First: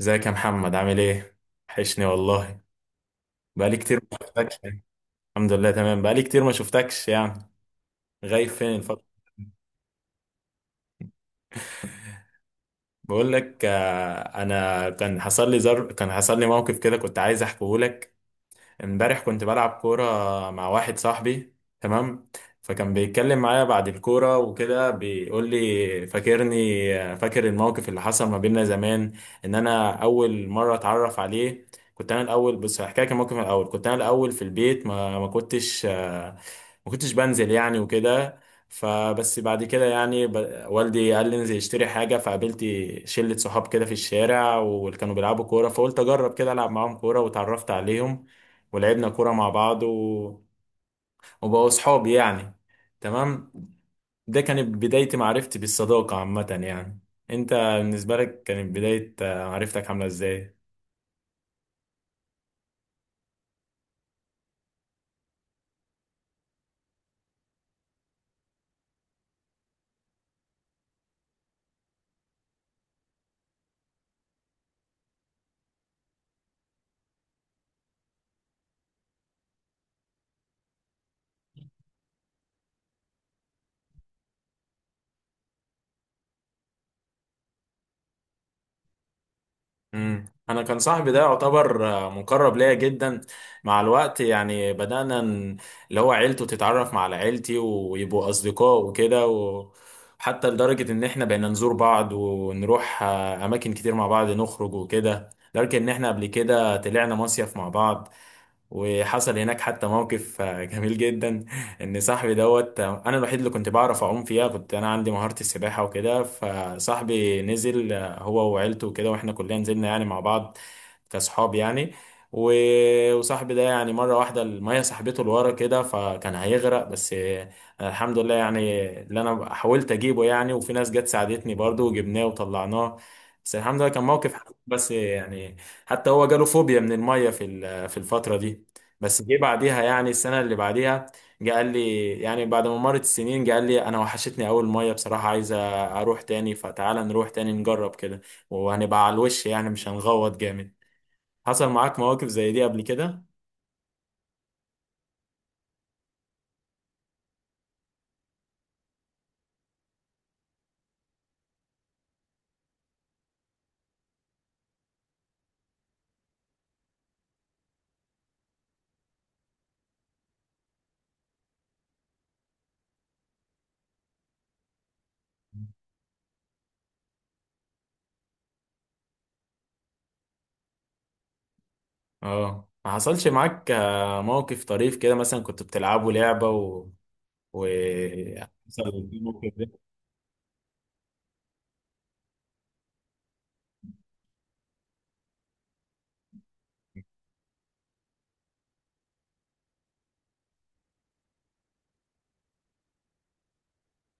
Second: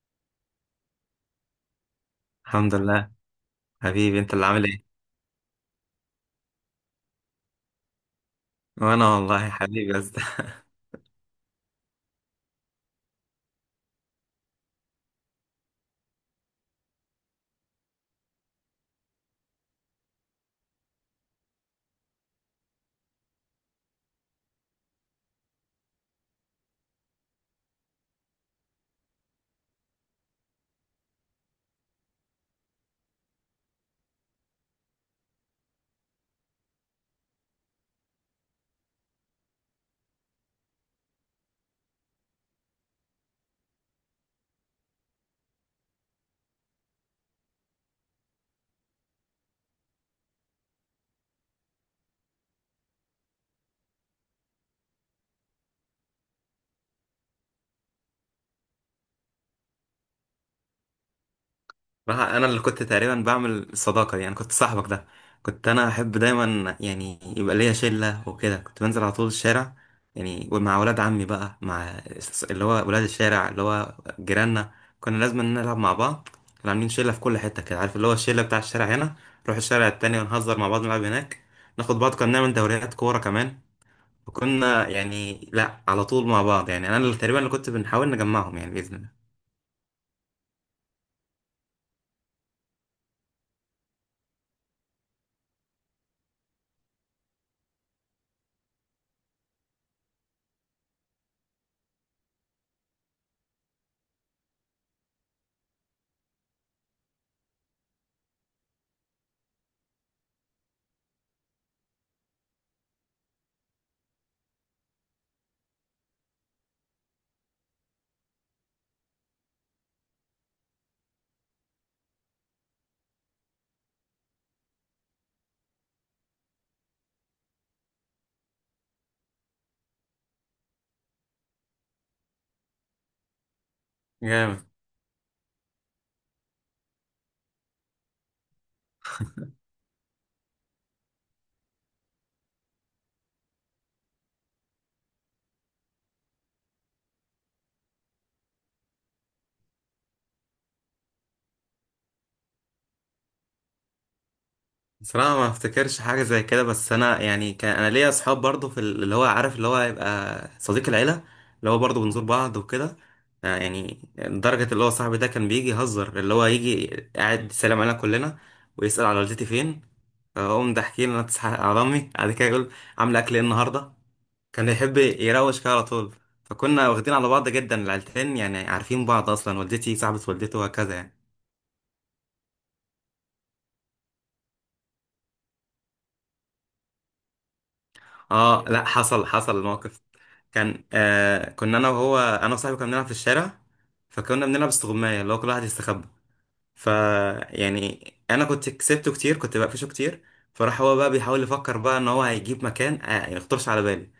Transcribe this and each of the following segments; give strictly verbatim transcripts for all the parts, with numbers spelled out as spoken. ازيك يا محمد، عامل ايه؟ وحشني والله. الحمد لله. بقالي كتير ما حبيبي انت اللي شفتكش. عامل ايه؟ الحمد لله تمام. بقالي كتير ما شفتكش يعني. غايب فين الفترة؟ وانا والله حبيبي يا اسطى. بقول لك، آه، انا كان حصل لي زر كان حصل لي موقف كده، كنت عايز احكيه لك. امبارح كنت بلعب كورة مع واحد صاحبي، تمام. فكان بيتكلم معايا بعد الكورة وكده، بيقول لي فاكرني، فاكر الموقف اللي حصل ما بيننا زمان، ان انا اول مرة اتعرف عليه. كنت انا الاول، بص، هحكي لك الموقف من الاول. كنت انا الاول في البيت. ما ما كنتش آه، ما كنتش بنزل يعني وكده. فبس بعد كده يعني، ب... والدي قال لي انزل اشتري حاجة، فقابلت شلة صحاب كده في الشارع، واللي كانوا بيلعبوا كورة، فقلت اجرب كده العب معاهم كورة، واتعرفت عليهم. ولعبنا كورة مع بعض، و... وبقوا صحابي يعني. تمام. ده كانت بداية معرفتي بالصداقة عامة يعني. انت بالنسبة لك، كانت بداية آه، معرفتك عاملة ازاي؟ بقى انا اللي كنت تقريبا بعمل الصداقه دي يعني، كنت صاحبك ده. كنت انا احب دايما يعني يبقى ليا شله وكده، كنت بنزل على طول الشارع يعني مع ولاد عمي بقى، مع اللي هو ولاد الشارع اللي هو جيراننا. كنا لازم نلعب مع بعض. كنا عاملين شله في كل حته كده، عارف اللي هو الشله بتاع الشارع هنا، نروح الشارع التاني ونهزر مع بعض نلعب هناك ناخد بعض. كنا بنعمل دوريات كوره كمان. كنا يعني لا على طول مع بعض يعني، انا اللي تقريبا اللي كنت بنحاول نجمعهم يعني باذن الله. مم. انا كان صاحبي ده يعتبر آه، مقرب ليا جدا. مع الوقت يعني بدأنا ن- اللي هو عيلته تتعرف مع على عيلتي ويبقوا اصدقاء وكده و... حتى لدرجة إن إحنا بقينا نزور بعض، ونروح آه، أماكن كتير مع بعض، نخرج وكده، لدرجة إن إحنا قبل كده طلعنا مصيف مع بعض. وحصل هناك حتى موقف آه، جميل جدا. ان صاحبي دوت، آه، انا الوحيد اللي كنت بعرف اعوم فيها. كنت انا عندي مهارة السباحة وكده. فصاحبي نزل آه، هو وعيلته وكده، واحنا كلنا نزلنا يعني مع بعض كاصحاب يعني. و- وصاحبي ده يعني مرة واحدة المية سحبته لورا كده، فكان هيغرق بس آه، الحمد لله يعني اللي انا حاولت اجيبه يعني، وفي ناس جت ساعدتني برضو، وجبناه وطلعناه. بس الحمد لله كان موقف حلو، جامد. بس يعني. حتى هو جاله فوبيا من المية في ال- آه، في الفترة دي. بس جه بعديها يعني السنة اللي بعديها. جه قال لي يعني بعد ما مرت السنين جه قال لي: أنا وحشتني أول مية بصراحة، عايز أروح تاني، فتعالى نروح تاني نجرب كده. وهنبقى على الوش يعني، مش هنغوط جامد. حصل معاك مواقف زي دي قبل كده؟ بصراحه ما افتكرش حاجه زي كده. بس انا يعني كان انا ليا اصحاب برضو في ال- اللي هو، عارف اللي هو هيبقى صديق العيله، اللي هو برضو بنزور بعض وكده. آه، يعني لدرجه اللي هو صاحبي ده كان بيجي يهزر، اللي هو يجي قاعد يسلم علينا كلنا ويسال على والدتي فين، اقوم ضاحكين انا تصحى على امي. بعد كده يقول عامله اكل ايه النهارده. كان يحب يروش كده على طول. فكنا واخدين على بعض جدا العيلتين يعني، عارفين بعض اصلا، والدتي صاحبة والدته وهكذا يعني. اه، ما حصلش معاك آه، موقف طريف كده، مثلا كنت بتلعبوا لعبة، و و يعني اه لا، حصل في حصل موقف حصل ده؟ الموقف. كان آه كنا انا وهو انا وصاحبي كنا بنلعب في الشارع. فكنا بنلعب استغماية، اللي هو كل واحد يستخبى. ف يعني انا كنت كسبته كتير، كنت بقفشه كتير. فراح هو بقى بيحاول يفكر بقى ان هو هيجيب مكان آه ما يخطرش على بالي.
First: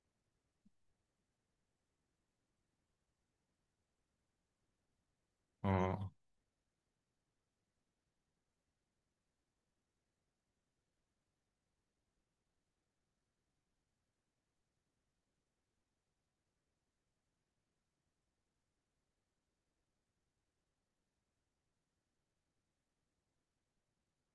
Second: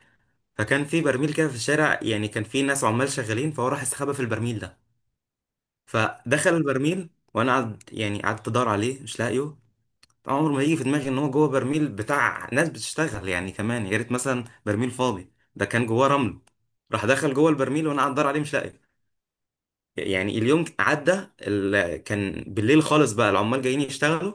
فكان في برميل كده في الشارع، يعني كان في ناس عمال شغالين، فهو راح استخبى في البرميل ده. اه. فدخل البرميل وانا قعد يعني قعدت ادور عليه مش لاقيه. طبعا عمره ما يجي في دماغي ان هو جوه برميل بتاع ناس بتشتغل، يعني كمان يا ريت مثلا برميل فاضي، ده كان جواه رمل. راح دخل جوه البرميل وانا قاعد ادور عليه مش لاقيه يعني. اليوم عدى ال- كان بالليل خالص بقى العمال جايين يشتغلوا.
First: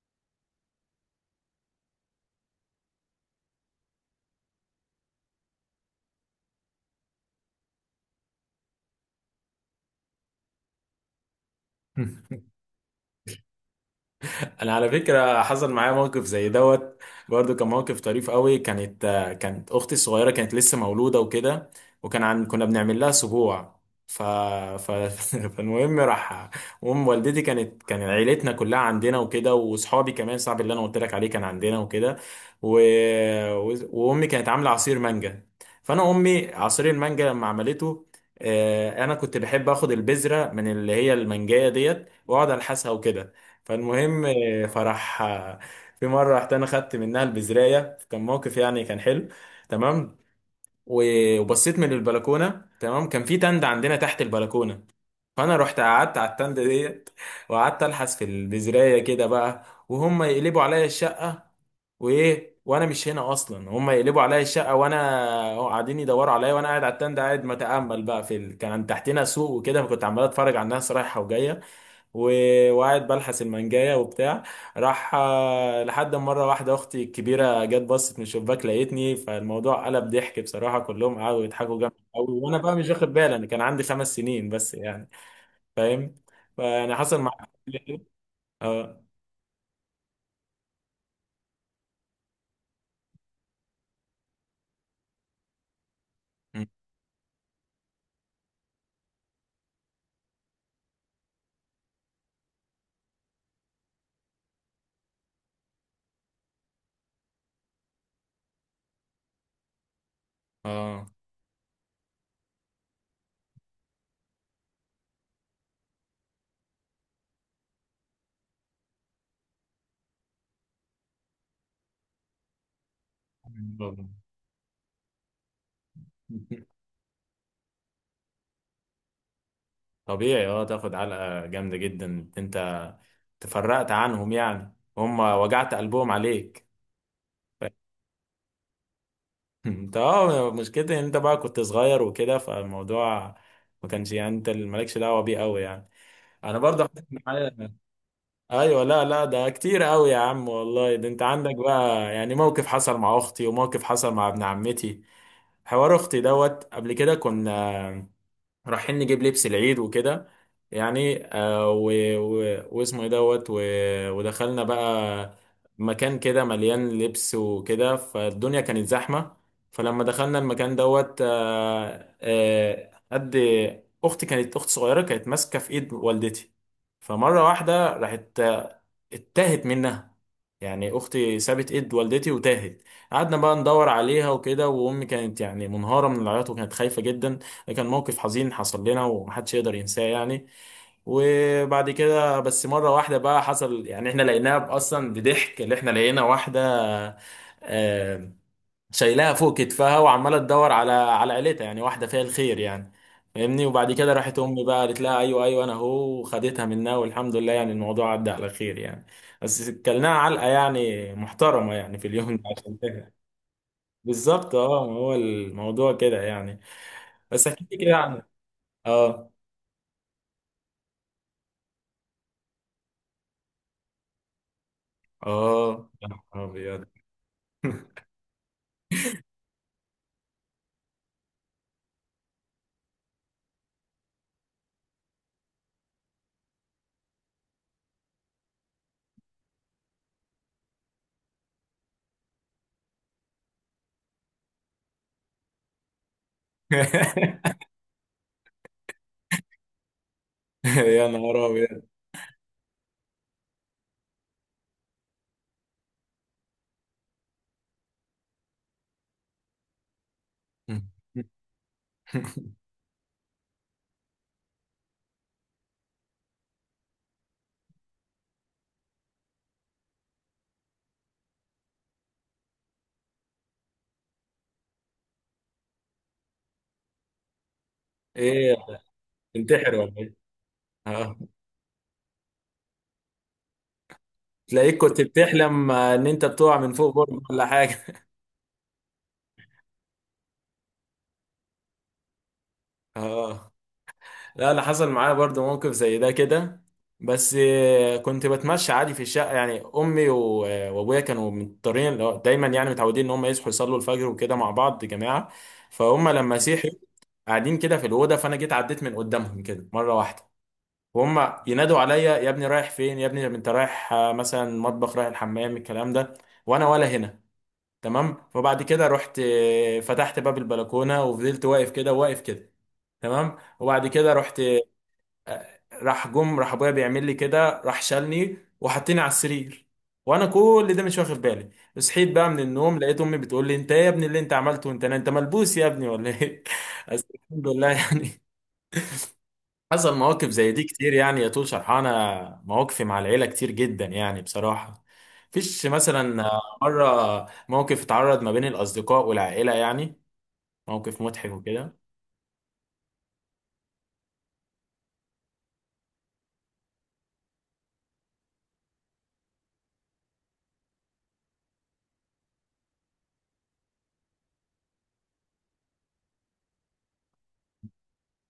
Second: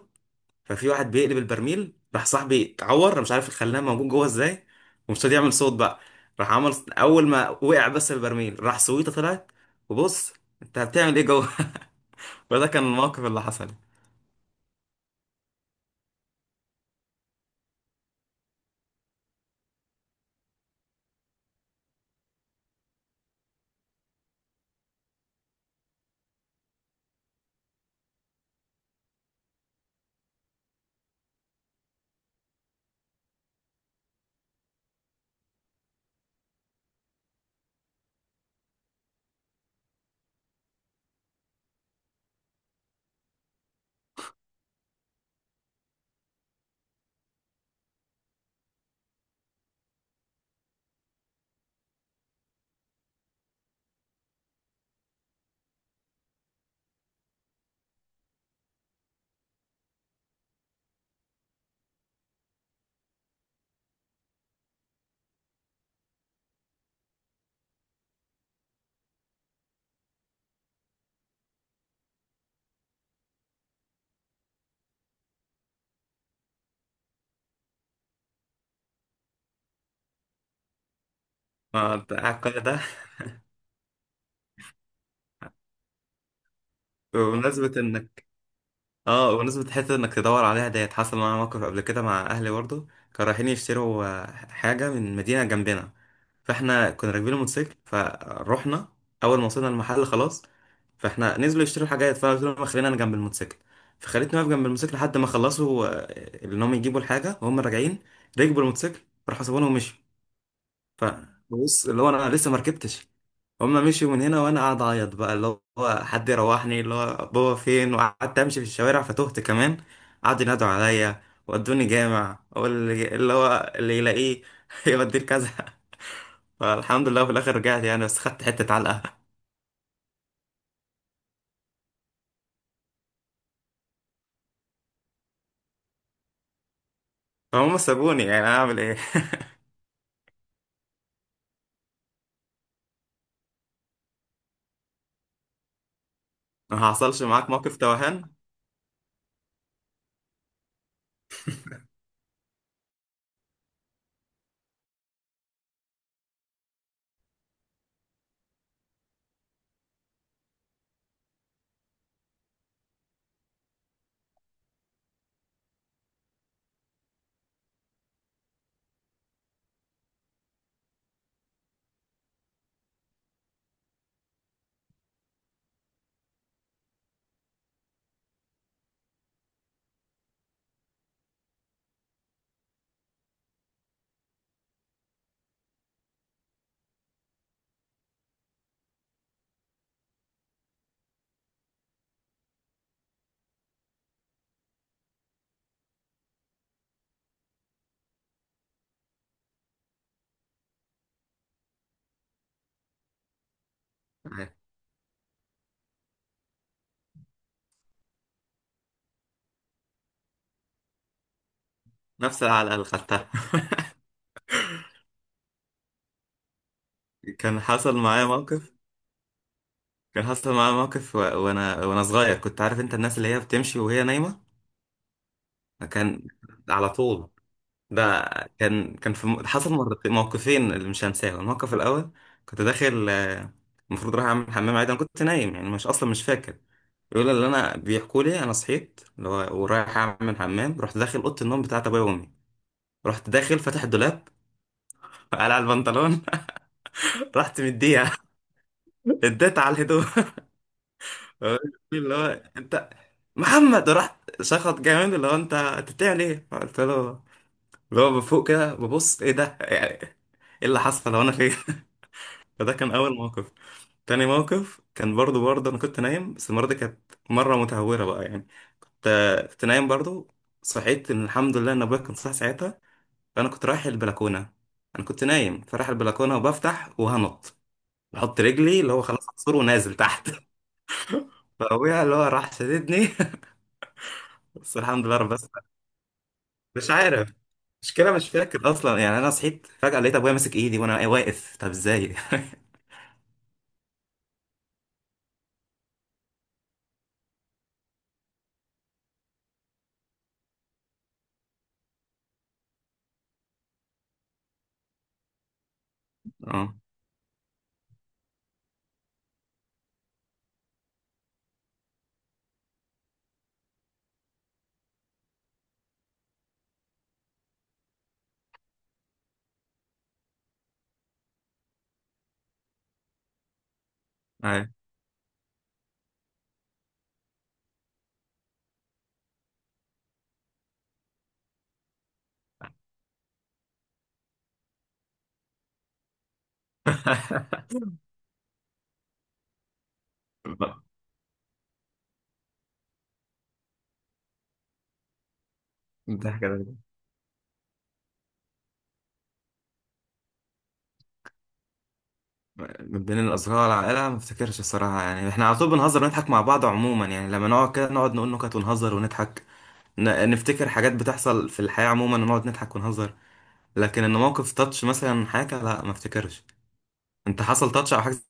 ففي واحد بيقلب البرميل، راح صاحبي اتعور، أنا مش عارف الخلاه موجود جوه ازاي، ومش راضي يعمل صوت بقى. راح عمل اول ما وقع بس البرميل راح سويته طلعت وبص: انت هتعمل ايه جوه؟ فده كان الموقف اللي حصل. انا على فكره حصل معايا موقف زي دوت برضو، كان موقف طريف قوي. كانت آه، كانت اختي الصغيره كانت لسه مولوده وكده. وكان عن كنا بنعمل لها سبوع. ف... ف... فالمهم راح. ام والدتي كانت كان عيلتنا كلها عندنا وكده، واصحابي كمان، صاحبي اللي انا قلت لك عليه كان عندنا وكده. و... و... وامي كانت عامله عصير مانجا. فانا امي عصير المانجا لما عملته، آه، انا كنت بحب اخد البذره من اللي هي المانجايه ديت، واقعد الحسها وكده. فالمهم، فراح في مره رحت انا خدت منها البزرايه، كان موقف يعني كان حلو، تمام. و- وبصيت من البلكونه. تمام. كان في تند عندنا تحت البلكونه. فانا رحت قعدت على التند ديت، وقعدت الحس في البزرايه كده بقى، وهم يقلبوا عليا الشقه. وايه، وانا مش هنا اصلا، هم يقلبوا عليا الشقه، وانا قاعدين يدوروا عليا، وانا قاعد على التند، قاعد متامل بقى في ال... كان تحتنا سوق وكده، فكنت عمال اتفرج على الناس رايحه وجايه. و- وقاعد بلحس المانجايه وبتاع. راح آه، لحد ما مره واحده اختي الكبيره جت بصت من الشباك لقيتني. فالموضوع قلب ضحك بصراحه، كلهم قعدوا يضحكوا جامد آه، أنت قاعد قوي، وانا كل بقى ده. مش واخد بالي، انا كان عندي خمس سنين بس يعني. فاهم. فانا حصل مع. بمناسبة انك، اه. اه بمناسبة حتة انك تدور عليها ديت، حصل معايا موقف قبل كده مع اهلي برضه. كانوا رايحين يشتروا آه، حاجة من مدينة جنبنا. م- فاحنا كنا راكبين الموتوسيكل فروحنا. اول ما وصلنا المحل خلاص، فاحنا نزلوا يشتروا الحاجات. فانا قلت لهم خلينا انا جنب الموتوسيكل. فخليتني واقف جنب الموتوسيكل لحد ما خلصوا. آه، ان هم يجيبوا الحاجة. وهم راجعين ركبوا الموتوسيكل، راحوا سابونا ومشوا. اه. فبص اللي هو انا لسه ما ركبتش. هما مشيوا من هنا وانا قاعد اعيط بقى، اللي هو حد يروحني، اللي هو بابا فين. وقعدت امشي في الشوارع فتهت كمان. قعدوا ينادوا عليا ودوني جامع، واللي اللي هو اللي يلاقيه يوديه لكذا. فالحمد لله في الاخر رجعت يعني، بس خدت حتة علقة. طبيعي، اه، تاخد علقه جامده جدا انت، تفرقت عنهم يعني، هم وجعت قلبهم عليك. فهم سابوني، يعني اعمل ايه. انت اه، مشكلتي ان انت بقى كنت صغير وكده، فالموضوع ما كانش، يعني انت اللي مالكش دعوه بيه قوي يعني. انا برضه ما حصلت حصلش معاك معايا. موقف توهان ايوه، لا لا، ده كتير قوي يا عم والله. ده انت عندك بقى يعني موقف حصل مع اختي، وموقف حصل مع ابن عمتي. حوار اختي دوت، قبل كده كنا رايحين نجيب لبس العيد وكده يعني، آه و... و... واسمه ايه دوت و... ودخلنا بقى مكان كده مليان لبس وكده، فالدنيا كانت زحمة. فلما دخلنا المكان دوت آه آه قد اختي كانت اخت صغيرة كانت ماسكة في ايد والدتي. فمرة واحدة راحت آه، اتاهت منها، يعني اختي سابت ايد والدتي وتاهت. قعدنا بقى ندور عليها وكده، وامي كانت يعني منهارة من العياط، وكانت خايفة جدا. ده كان موقف حزين حصل لنا، ومحدش يقدر ينساه يعني. وبعد كده بس مرة واحدة بقى حصل يعني احنا لقيناها اصلا بضحك، اللي احنا لقينا واحدة آه، شايلاها فوق كتفها وعمالة تدور على على عيلتها، يعني واحدة فيها الخير يعني. فاهمني، وبعد كده راحت يعني؟ امي بقى قالت لها: ايوه، ايوه، انا اهو، وخدتها منها، والحمد لله يعني الموضوع عدى على خير يعني. بس كلناها علقة يعني محترمة يعني في اليوم نفس ده العلقة عشان اللي كده. خدتها. بالظبط، اه، ما هو الموضوع كده يعني. بس كان احكي لي كده حصل عن. معايا موقف. اه. كان حصل معايا موقف و- وانا وانا صغير، كنت عارف انت الناس اللي هي بتمشي وهي نايمة. اه. يا كان نهار ابيض. على طول ده. كان كان في م- حصل مرتين موقفين اللي مش هنساهم. الموقف الاول، كنت داخل آه، المفروض رايح اعمل حمام عادي. انا كنت نايم يعني مش اصلا مش فاكر. بيقول اللي انا بيحكوا لي انا صحيت اللي هو ورايح اعمل حمام، رحت داخل اوضه النوم بتاعت ابويا وامي. رحت داخل فاتح الدولاب، قلع البنطلون. رحت مديها، اديت على الهدوم. يا نهار ابيض. اللي هو انت، محمد، رحت شخط جامد، اللي هو انت، أنت بتعمل ايه؟ قلت له اللي هو بفوق كده ببص ايه ده، يعني ايه اللي حصل، هو انا فين؟ فده كان اول موقف. تاني موقف كان برضو برضو انا كنت نايم. بس المره دي كانت مره متهوره بقى يعني. كنت كنت نايم برضو. صحيت، ان الحمد لله ان ابويا كان صاحي ساعتها. فانا كنت رايح البلكونه. انا كنت نايم فرايح البلكونه وبفتح وهنط، بحط ايه، رجلي اللي هو خلاص اكسور تنتحر ولا ونازل ايه؟ تحت. اه، فابويا اللي هو راح شددني. بس تلاقيك كنت الحمد لله رب بس. بتحلم ان انت بتقع من مش فوق برج عارف ولا حاجه. المشكله، مش فاكر اصلا يعني. انا صحيت فجاه لقيت ابويا ماسك ايدي وانا واقف، طب ازاي؟ اه، لا، انا حصل معايا برضو موقف زي ده كده، بس آه، كنت بتمشى عادي في الشقه، يعني امي و- آه، وابويا كانوا مضطرين، اللي هو دايما يعني متعودين ان هم يصحوا يصلوا الفجر وكده مع بعض جماعه. فهم لما صحوا، اه، قاعدين كده في الاوضه، فانا جيت عديت من قدامهم كده مره واحده. وهم ينادوا عليا: يا ابني رايح فين، يا ابني انت رايح آه، مثلا مطبخ، رايح الحمام، الكلام ده. وانا ولا هنا. تمام. فبعد كده رحت آه، فتحت باب البلكونه، وفضلت واقف كده واقف كده. تمام. وبعد كده رحت أيوة. آه، راح جم راح ابويا بيعمل لي كده، راح شالني وحطني على السرير. وانا كل ده مش واخد بالي. صحيت بقى من النوم لقيت امي بتقول لي: انت ايه يا ابني اللي انت عملته، انت انت ملبوس يا ابني ولا ايه؟ بس الحمد لله يعني. حصل مواقف زي دي كتير يعني، يا طول شرحانة مواقفي مع العيلة كتير جدا يعني بصراحة. فيش مثلا ده كده. مرة موقف اتعرض ما بين الأصدقاء والعائلة يعني، موقف مضحك وكده. من بين الأصدقاء والعائلة ما افتكرش الصراحة يعني. احنا على طول بنهزر ونضحك مع بعض عموما يعني. لما نقعد كده نقعد نقول نكت ونهزر ونضحك، ن- نفتكر حاجات بتحصل في الحياة عموما ونقعد نضحك ونهزر. لكن ان موقف تاتش مثلا حاجة، لا ما افتكرش. انت حصل تاتش او حاجة زي-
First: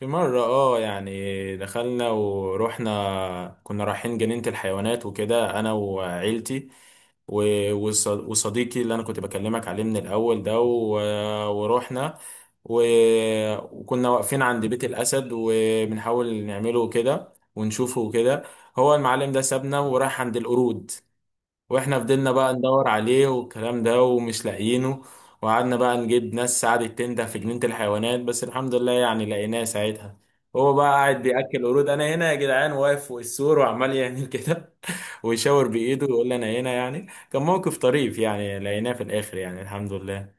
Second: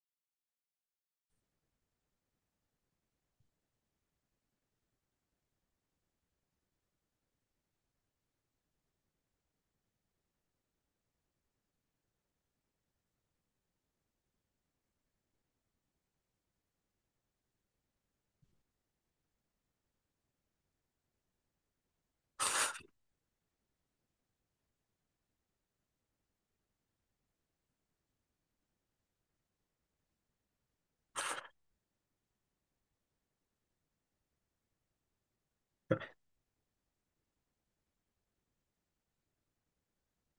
في مرة، اه، يعني دخلنا، ورحنا كنا رايحين جنينة الحيوانات وكده، أنا وعيلتي و- وص- وصديقي اللي انا كنت بكلمك عليه من الاول ده، و- ورحنا و- وكنا واقفين عند بيت الاسد وبنحاول نعمله كده ونشوفه كده. هو المعلم ده سابنا وراح عند القرود، واحنا فضلنا بقى ندور عليه والكلام ده ومش لاقيينه. وقعدنا بقى نجيب ناس قعدت تنده في جنينة الحيوانات، بس الحمد لله يعني لقيناه ساعتها. هو بقى قاعد بياكل قرود: انا هنا يا جدعان، واقف فوق السور وعمال يعمل كده ويشاور بايده ويقول لي انا هنا. يعني كان موقف طريف يعني، لقيناه في الاخر يعني، الحمد لله.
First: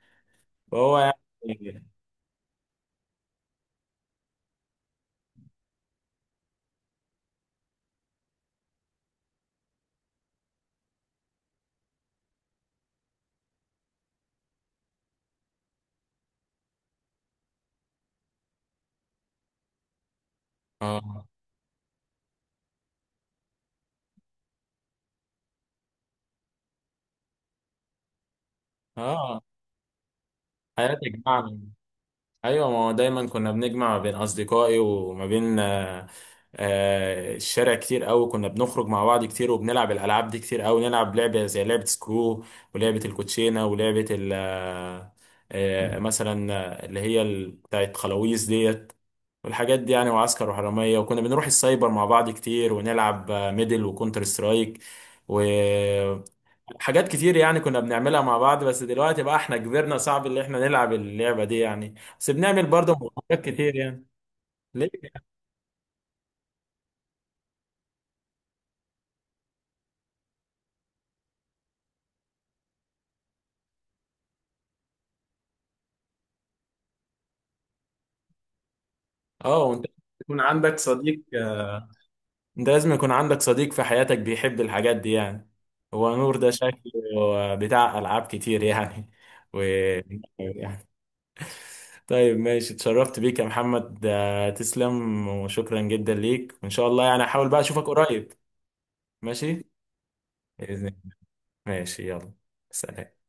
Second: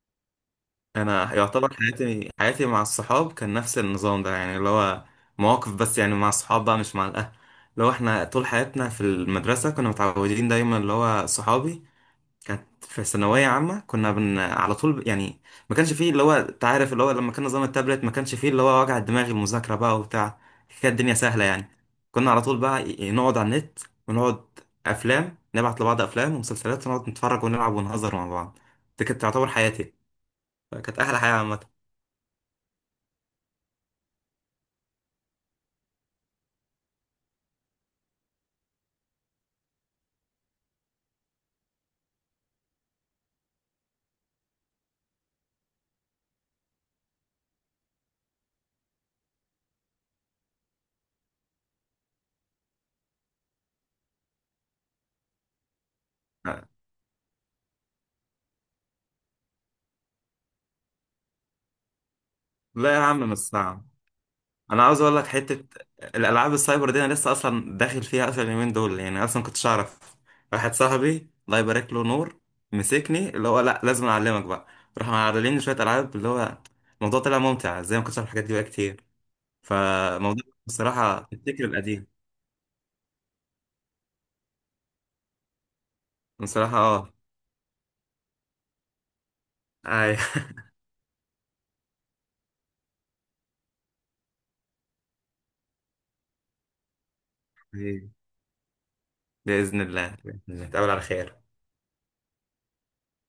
فهو انا يعتبر يعني. حياتي، حياتي مع الصحاب كان نفس النظام ده يعني. اللي هو مواقف بس يعني مع الصحاب بقى مش مع الأهل. اللي هو احنا طول حياتنا في المدرسة كنا متعودين دايما اللي هو صحابي. كانت في ثانوية عامة، كنا بن على طول ب... يعني ما كانش فيه اللي هو انت عارف اللي هو لما كان نظام التابلت، ما كانش فيه اللي هو وجع الدماغ المذاكرة بقى وبتاع. كانت الدنيا اه. سهلة يعني. كنا على طول بقى ي- نقعد على النت، ونقعد أفلام نبعت لبعض أفلام ومسلسلات ونقعد نتفرج ونلعب ونهزر مع بعض. دي كانت اه. تعتبر حياتي. كانت أحلى حياتك حياة معنا. عامة. ايوه، ما هو دايما كنا بنجمع ما بين اصدقائي وما بين آه، آه، الشارع كتير قوي، كنا بنخرج مع بعض كتير، وبنلعب الالعاب دي كتير قوي. نلعب لعبه زي لعبه سكرو، ولعبه الكوتشينه، ولعبه ال آه، آه، مثلا آه، اللي هي ال- بتاعت خلاويص ديت. والحاجات دي يعني، وعسكر وحراميه، وكنا بنروح السايبر مع بعض كتير ونلعب آه، ميدل وكونتر سترايك. حاجات كتير يعني كنا بنعملها مع بعض، بس دلوقتي بقى احنا كبرنا، صعب اللي احنا نلعب اللعبة دي يعني، بس بنعمل برضه لا يا عم مش مغامرات كتير صعب. يعني. انا ليه؟ عاوز اقول لك حته. الالعاب السايبر دي انا لسه اصلا داخل فيها اصلا اليومين دول يعني. اصلا كنتش اعرف. واحد صاحبي الله يبارك له، نور، مسكني اللي هو لا لازم اعلمك بقى. راح معلمني شويه العاب، اللي هو الموضوع طلع ممتع زي ما كنتش اعرف الحاجات دي بقى كتير. اه، وانت يكون فموضوع عندك صديق بصراحه الفكر القديم. انت لازم يكون عندك صديق في حياتك بيحب الحاجات دي يعني. هو نور ده بصراحه اه. شكله بتاع ألعاب كتير يعني. و أي. يعني. طيب، ماشي، اتشرفت بيك يا محمد. آه، تسلم وشكرا جدا ليك، وإن شاء الله يعني أحاول بقى أشوفك قريب. ماشي. باذن الله باذن الله بإذن نتقابل على الله. خير. ماشي. يلا. سلام.